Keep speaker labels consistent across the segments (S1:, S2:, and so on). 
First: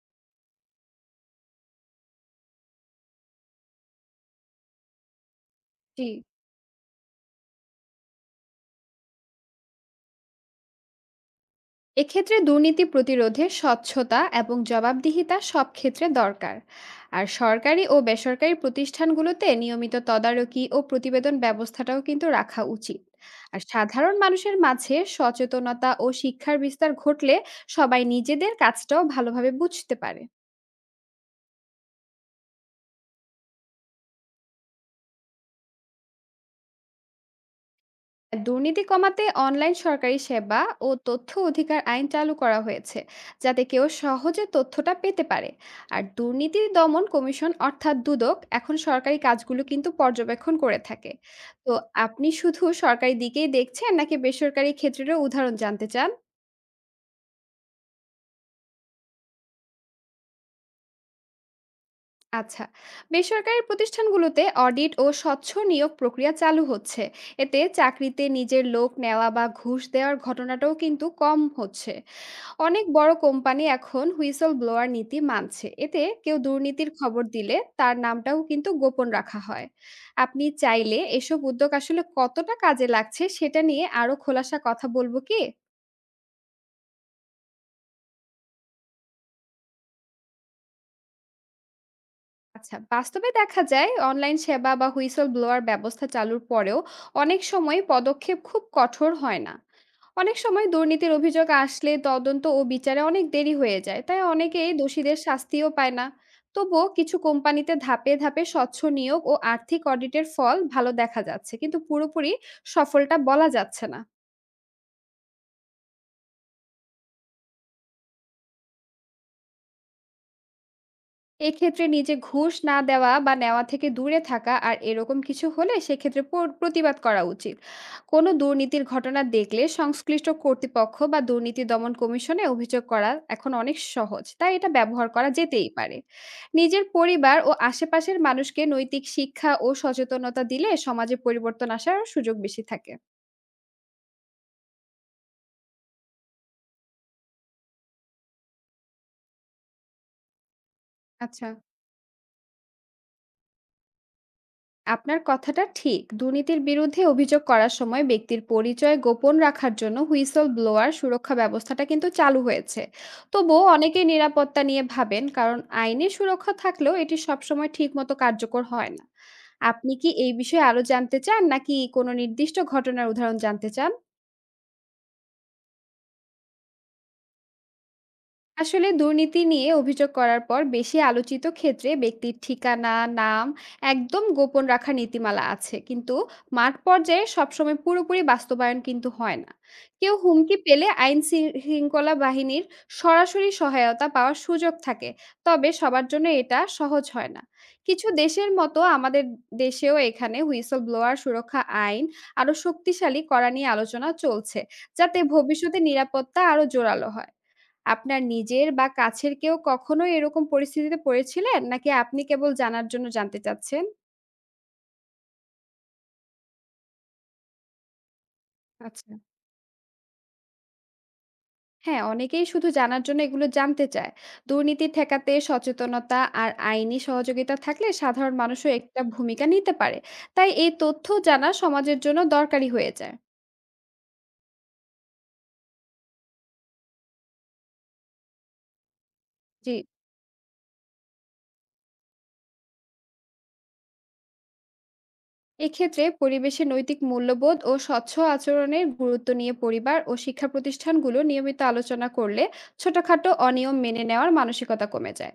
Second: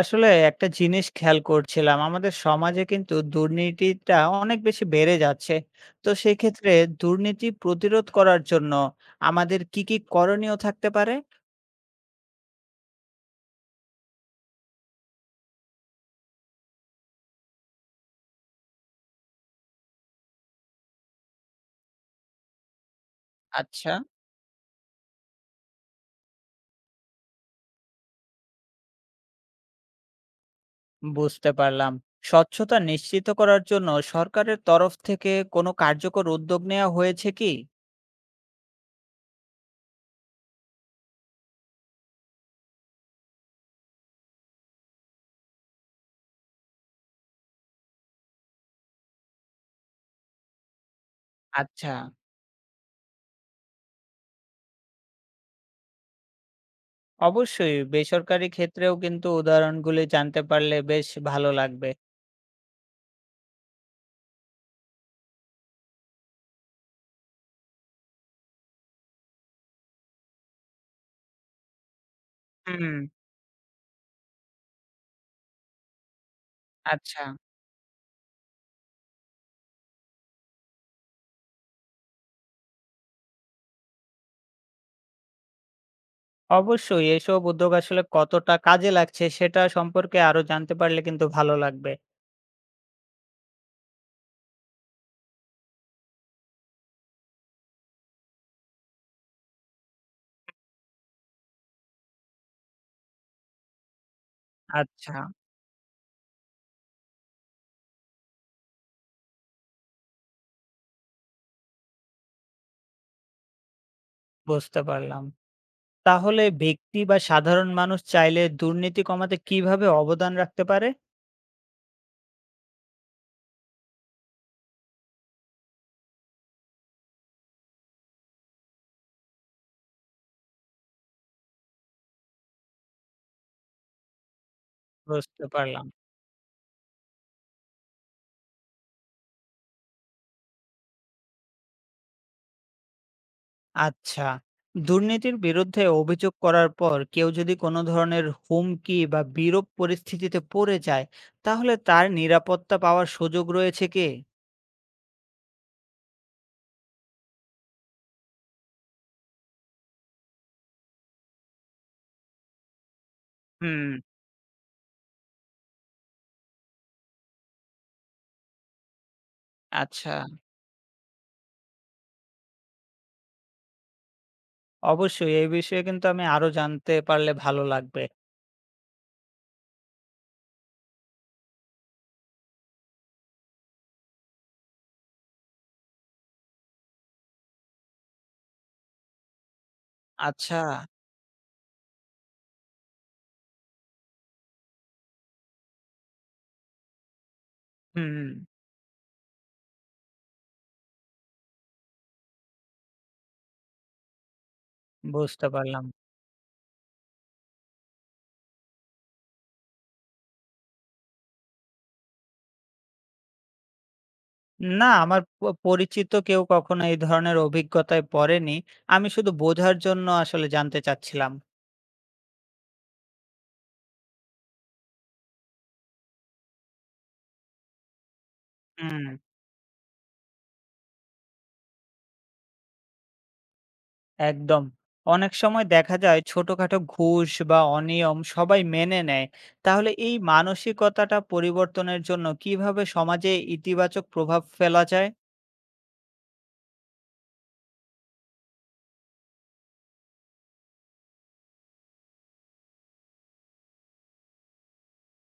S1: আসলে একটা জিনিস খেয়াল করছিলাম, আমাদের সমাজে কিন্তু দুর্নীতিটা অনেক বেশি বেড়ে যাচ্ছে।
S2: জি।
S1: তো সেক্ষেত্রে দুর্নীতি প্রতিরোধ করার জন্য আমাদের কি কি করণীয় থাকতে পারে?
S2: এক্ষেত্রে দুর্নীতি প্রতিরোধে স্বচ্ছতা এবং জবাবদিহিতা সব ক্ষেত্রে দরকার। আর সরকারি ও বেসরকারি প্রতিষ্ঠানগুলোতে নিয়মিত তদারকি ও প্রতিবেদন ব্যবস্থাটাও কিন্তু রাখা উচিত। আর
S1: আচ্ছা,
S2: সাধারণ মানুষের মাঝে সচেতনতা ও শিক্ষার বিস্তার ঘটলে সবাই নিজেদের কাজটাও ভালোভাবে বুঝতে পারে।
S1: বুঝতে পারলাম। স্বচ্ছতা নিশ্চিত করার জন্য সরকারের তরফ থেকে কোনো কার্যকর উদ্যোগ নেওয়া হয়েছে কি?
S2: দুর্নীতি কমাতে অনলাইন সরকারি সেবা ও তথ্য অধিকার আইন চালু করা হয়েছে, যাতে কেউ সহজে তথ্যটা পেতে পারে। আর দুর্নীতি দমন কমিশন অর্থাৎ দুদক এখন সরকারি কাজগুলো কিন্তু পর্যবেক্ষণ করে থাকে। তো
S1: আচ্ছা,
S2: আপনি শুধু সরকারি দিকেই দেখছেন নাকি বেসরকারি ক্ষেত্রেরও উদাহরণ জানতে চান?
S1: অবশ্যই বেসরকারি ক্ষেত্রেও কিন্তু উদাহরণগুলি জানতে পারলে বেশ ভালো লাগবে।
S2: আচ্ছা, বেসরকারি প্রতিষ্ঠানগুলোতে অডিট ও স্বচ্ছ নিয়োগ প্রক্রিয়া চালু হচ্ছে। এতে চাকরিতে নিজের লোক নেওয়া বা ঘুষ দেওয়ার ঘটনাটাও কিন্তু কম হচ্ছে। অনেক
S1: হুম,
S2: বড় কোম্পানি এখন হুইসল ব্লোয়ার নীতি মানছে, এতে কেউ দুর্নীতির
S1: আচ্ছা।
S2: খবর দিলে তার নামটাও কিন্তু গোপন রাখা হয়। আপনি চাইলে এসব উদ্যোগ আসলে কতটা কাজে লাগছে সেটা নিয়ে আরো খোলাসা কথা বলবো কি?
S1: অবশ্যই এসব উদ্যোগ আসলে কতটা কাজে লাগছে সেটা সম্পর্কে আরো জানতে পারলে কিন্তু ভালো লাগবে।
S2: আচ্ছা, বাস্তবে দেখা যায় অনলাইন সেবা বা হুইসল ব্লোয়ার ব্যবস্থা চালুর পরেও অনেক সময় পদক্ষেপ খুব কঠোর হয় না। অনেক সময় দুর্নীতির অভিযোগ আসলে তদন্ত ও বিচারে অনেক দেরি হয়ে যায়, তাই অনেকেই
S1: আচ্ছা।
S2: দোষীদের শাস্তিও পায় না। তবুও কিছু কোম্পানিতে ধাপে ধাপে স্বচ্ছ নিয়োগ ও আর্থিক অডিটের ফল ভালো দেখা যাচ্ছে, কিন্তু পুরোপুরি সফলটা বলা যাচ্ছে না।
S1: বুঝতে পারলাম। তাহলে ব্যক্তি বা সাধারণ মানুষ চাইলে দুর্নীতি কমাতে কিভাবে অবদান রাখতে পারে?
S2: এক্ষেত্রে নিজে ঘুষ না দেওয়া বা নেওয়া থেকে দূরে থাকা, আর এরকম কিছু হলে সেক্ষেত্রে প্রতিবাদ করা উচিত। কোনো দুর্নীতির ঘটনা দেখলে সংশ্লিষ্ট কর্তৃপক্ষ বা দুর্নীতি দমন কমিশনে অভিযোগ করা এখন অনেক সহজ, তাই এটা ব্যবহার করা
S1: বুঝতে
S2: যেতেই
S1: পারলাম।
S2: পারে। নিজের পরিবার ও আশেপাশের মানুষকে নৈতিক শিক্ষা ও সচেতনতা দিলে সমাজে পরিবর্তন আসার সুযোগ বেশি থাকে।
S1: আচ্ছা। দুর্নীতির বিরুদ্ধে অভিযোগ করার পর কেউ যদি কোনো ধরনের হুমকি বা বিরূপ পরিস্থিতিতে পড়ে যায়,
S2: আচ্ছা,
S1: তাহলে তার নিরাপত্তা পাওয়ার সুযোগ রয়েছে কি?
S2: আপনার কথাটা ঠিক। দুর্নীতির বিরুদ্ধে অভিযোগ করার সময় ব্যক্তির পরিচয় গোপন রাখার জন্য হুইসল ব্লোয়ার সুরক্ষা ব্যবস্থাটা কিন্তু চালু হয়েছে। তবুও
S1: হুম,
S2: অনেকেই নিরাপত্তা নিয়ে ভাবেন, কারণ আইনি সুরক্ষা থাকলেও এটি সবসময় ঠিকমতো কার্যকর হয় না। আপনি কি
S1: আচ্ছা।
S2: এই বিষয়ে আরো জানতে চান, নাকি কোনো নির্দিষ্ট ঘটনার উদাহরণ জানতে চান?
S1: অবশ্যই এই বিষয়ে কিন্তু আমি আরো জানতে পারলে ভালো লাগবে।
S2: আসলে দুর্নীতি নিয়ে অভিযোগ করার পর বেশি আলোচিত ক্ষেত্রে ব্যক্তির ঠিকানা, নাম একদম গোপন রাখার নীতিমালা আছে, কিন্তু মাঠ পর্যায়ে সবসময় পুরোপুরি বাস্তবায়ন কিন্তু হয় না। কেউ
S1: আচ্ছা।
S2: হুমকি পেলে আইন শৃঙ্খলা বাহিনীর সরাসরি সহায়তা পাওয়ার সুযোগ থাকে। তবে সবার জন্য এটা সহজ হয় না। কিছু
S1: হুম,
S2: দেশের মতো আমাদের দেশেও এখানে হুইসল ব্লোয়ার সুরক্ষা আইন আরো শক্তিশালী করা নিয়ে আলোচনা চলছে, যাতে
S1: বুঝতে
S2: ভবিষ্যতে
S1: পারলাম।
S2: নিরাপত্তা আরো জোরালো হয়। আপনার নিজের বা কাছের কেউ কখনো এরকম পরিস্থিতিতে পড়েছিলেন? নাকি আপনি কেবল জানার জন্য জানতে চাচ্ছেন?
S1: না, আমার প পরিচিত কেউ কখনো এই ধরনের অভিজ্ঞতায় পড়েনি। আমি
S2: আচ্ছা।
S1: শুধু বোঝার জন্য আসলে জানতে চাচ্ছিলাম।
S2: হ্যাঁ, অনেকেই শুধু জানার জন্য এগুলো জানতে চায়। দুর্নীতি ঠেকাতে সচেতনতা আর আইনি সহযোগিতা থাকলে সাধারণ মানুষও একটা
S1: হুম,
S2: ভূমিকা নিতে পারে। তাই এই তথ্য জানা সমাজের জন্য দরকারি হয়ে যায়।
S1: একদম। অনেক সময় দেখা যায় ছোটখাটো ঘুষ বা অনিয়ম সবাই মেনে নেয়।
S2: জি।
S1: তাহলে এই মানসিকতাটা পরিবর্তনের জন্য কিভাবে সমাজে ইতিবাচক প্রভাব ফেলা যায়?
S2: এক্ষেত্রে পরিবেশে নৈতিক মূল্যবোধ ও স্বচ্ছ আচরণের গুরুত্ব নিয়ে পরিবার ও শিক্ষা প্রতিষ্ঠানগুলো নিয়মিত আলোচনা করলে ছোটখাটো অনিয়ম মেনে নেওয়ার মানসিকতা কমে যায়।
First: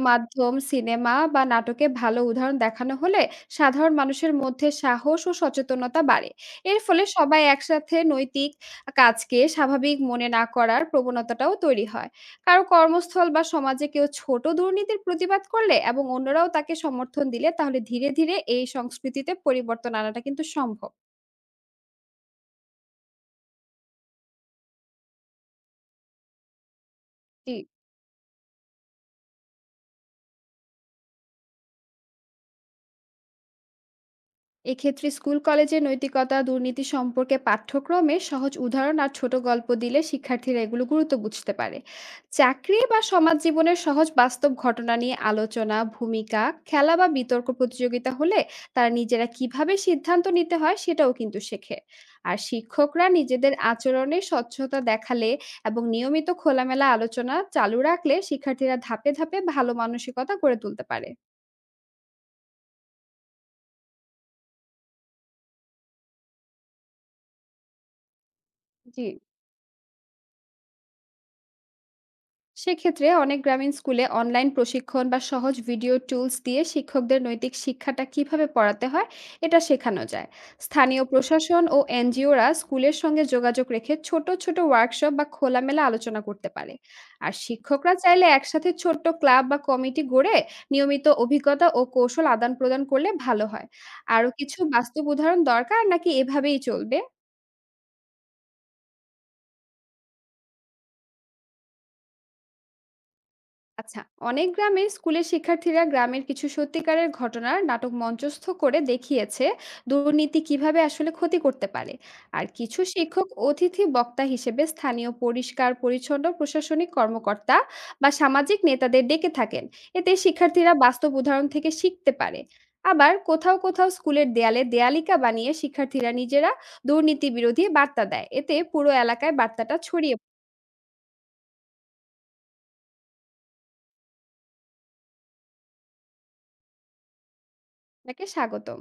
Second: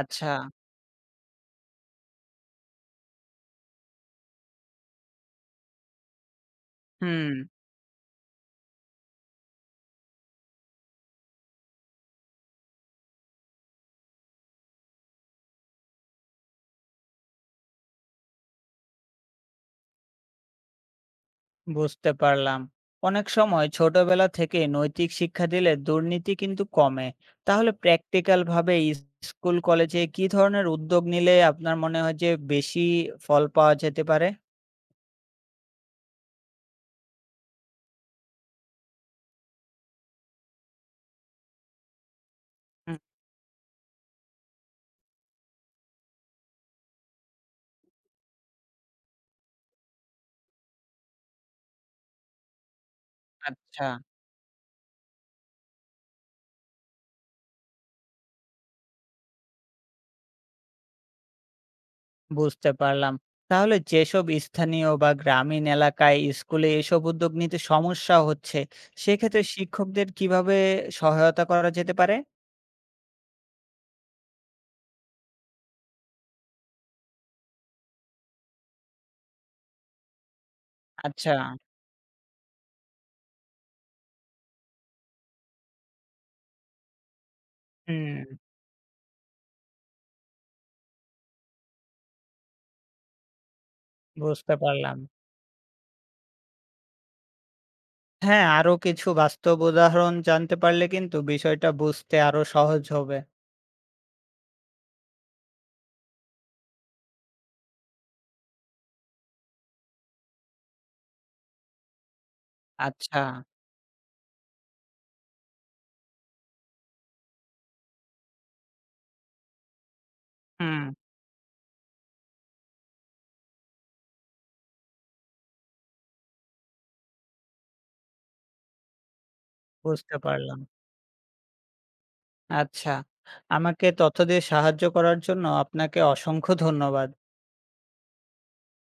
S1: আচ্ছা,
S2: সিনেমা বা নাটকে ভালো উদাহরণ দেখানো হলে সাধারণ মানুষের মধ্যে সাহস ও সচেতনতা বাড়ে। এর ফলে
S1: হুম।
S2: সবাই একসাথে নৈতিক কাজকে স্বাভাবিক মনে না করার প্রবণতাটাও তৈরি হয়। কারো কর্মস্থল বা সমাজে কেউ ছোট দুর্নীতির প্রতিবাদ করলে এবং অন্যরাও তাকে সমর্থন দিলে, তাহলে ধীরে ধীরে এই সংস্কৃতিতে পরিবর্তন আনাটা কিন্তু সম্ভব।
S1: বুঝতে পারলাম, অনেক সময় ছোটবেলা থেকে নৈতিক শিক্ষা দিলে দুর্নীতি কিন্তু কমে।
S2: জি।
S1: তাহলে প্র্যাকটিক্যাল ভাবে স্কুল কলেজে কি ধরনের উদ্যোগ নিলে আপনার মনে হয় যে বেশি ফল পাওয়া যেতে পারে?
S2: এক্ষেত্রে স্কুল কলেজে নৈতিকতা দুর্নীতি সম্পর্কে পাঠ্যক্রমে সহজ উদাহরণ আর ছোট গল্প দিলে শিক্ষার্থীরা এগুলো গুরুত্ব বুঝতে পারে। চাকরি
S1: হুম,
S2: বা সমাজ জীবনের সহজ বাস্তব ঘটনা নিয়ে আলোচনা, ভূমিকা খেলা বা বিতর্ক প্রতিযোগিতা হলে তারা নিজেরা কিভাবে সিদ্ধান্ত নিতে হয় সেটাও কিন্তু শেখে। আর শিক্ষকরা নিজেদের
S1: আচ্ছা।
S2: আচরণে স্বচ্ছতা দেখালে এবং নিয়মিত খোলামেলা আলোচনা চালু রাখলে শিক্ষার্থীরা ধাপে ধাপে ভালো মানসিকতা গড়ে তুলতে পারে।
S1: বুঝতে পারলাম। তাহলে যেসব স্থানীয় বা গ্রামীণ এলাকায় স্কুলে এসব উদ্যোগ নিতে সমস্যা হচ্ছে,
S2: জি।
S1: সেক্ষেত্রে শিক্ষকদের কিভাবে সহায়তা করা যেতে পারে?
S2: সেক্ষেত্রে অনেক গ্রামীণ স্কুলে অনলাইন প্রশিক্ষণ বা সহজ ভিডিও টুলস দিয়ে শিক্ষকদের নৈতিক শিক্ষাটা কিভাবে পড়াতে হয় এটা শেখানো যায়। স্থানীয়
S1: আচ্ছা,
S2: প্রশাসন ও এনজিওরা স্কুলের সঙ্গে যোগাযোগ রেখে ছোট ছোট ওয়ার্কশপ বা খোলামেলা আলোচনা করতে পারে। আর শিক্ষকরা
S1: হুম।
S2: চাইলে একসাথে ছোট্ট ক্লাব বা কমিটি গড়ে নিয়মিত অভিজ্ঞতা ও কৌশল আদান প্রদান করলে ভালো হয়। আরো
S1: বুঝতে
S2: কিছু
S1: পারলাম।
S2: বাস্তব উদাহরণ দরকার নাকি এভাবেই চলবে?
S1: হ্যাঁ, আরো কিছু বাস্তব উদাহরণ জানতে পারলে কিন্তু বিষয়টা বুঝতে আরো সহজ হবে।
S2: আচ্ছা, অনেক গ্রামে স্কুলের শিক্ষার্থীরা গ্রামের কিছু সত্যিকারের ঘটনার নাটক মঞ্চস্থ করে দেখিয়েছে দুর্নীতি কিভাবে আসলে ক্ষতি করতে পারে। আর কিছু
S1: আচ্ছা,
S2: শিক্ষক অতিথি বক্তা হিসেবে স্থানীয় পরিষ্কার পরিচ্ছন্ন প্রশাসনিক কর্মকর্তা বা সামাজিক নেতাদের ডেকে থাকেন। এতে শিক্ষার্থীরা
S1: হুম,
S2: বাস্তব উদাহরণ থেকে শিখতে পারে। আবার কোথাও কোথাও স্কুলের দেয়ালে দেয়ালিকা বানিয়ে শিক্ষার্থীরা নিজেরা দুর্নীতি বিরোধী বার্তা দেয়, এতে পুরো এলাকায় বার্তাটা ছড়িয়ে
S1: বুঝতে
S2: পড়ে।
S1: পারলাম। আচ্ছা, আমাকে তথ্য দিয়ে সাহায্য করার জন্য আপনাকে অসংখ্য ধন্যবাদ।
S2: আপনাকে স্বাগতম।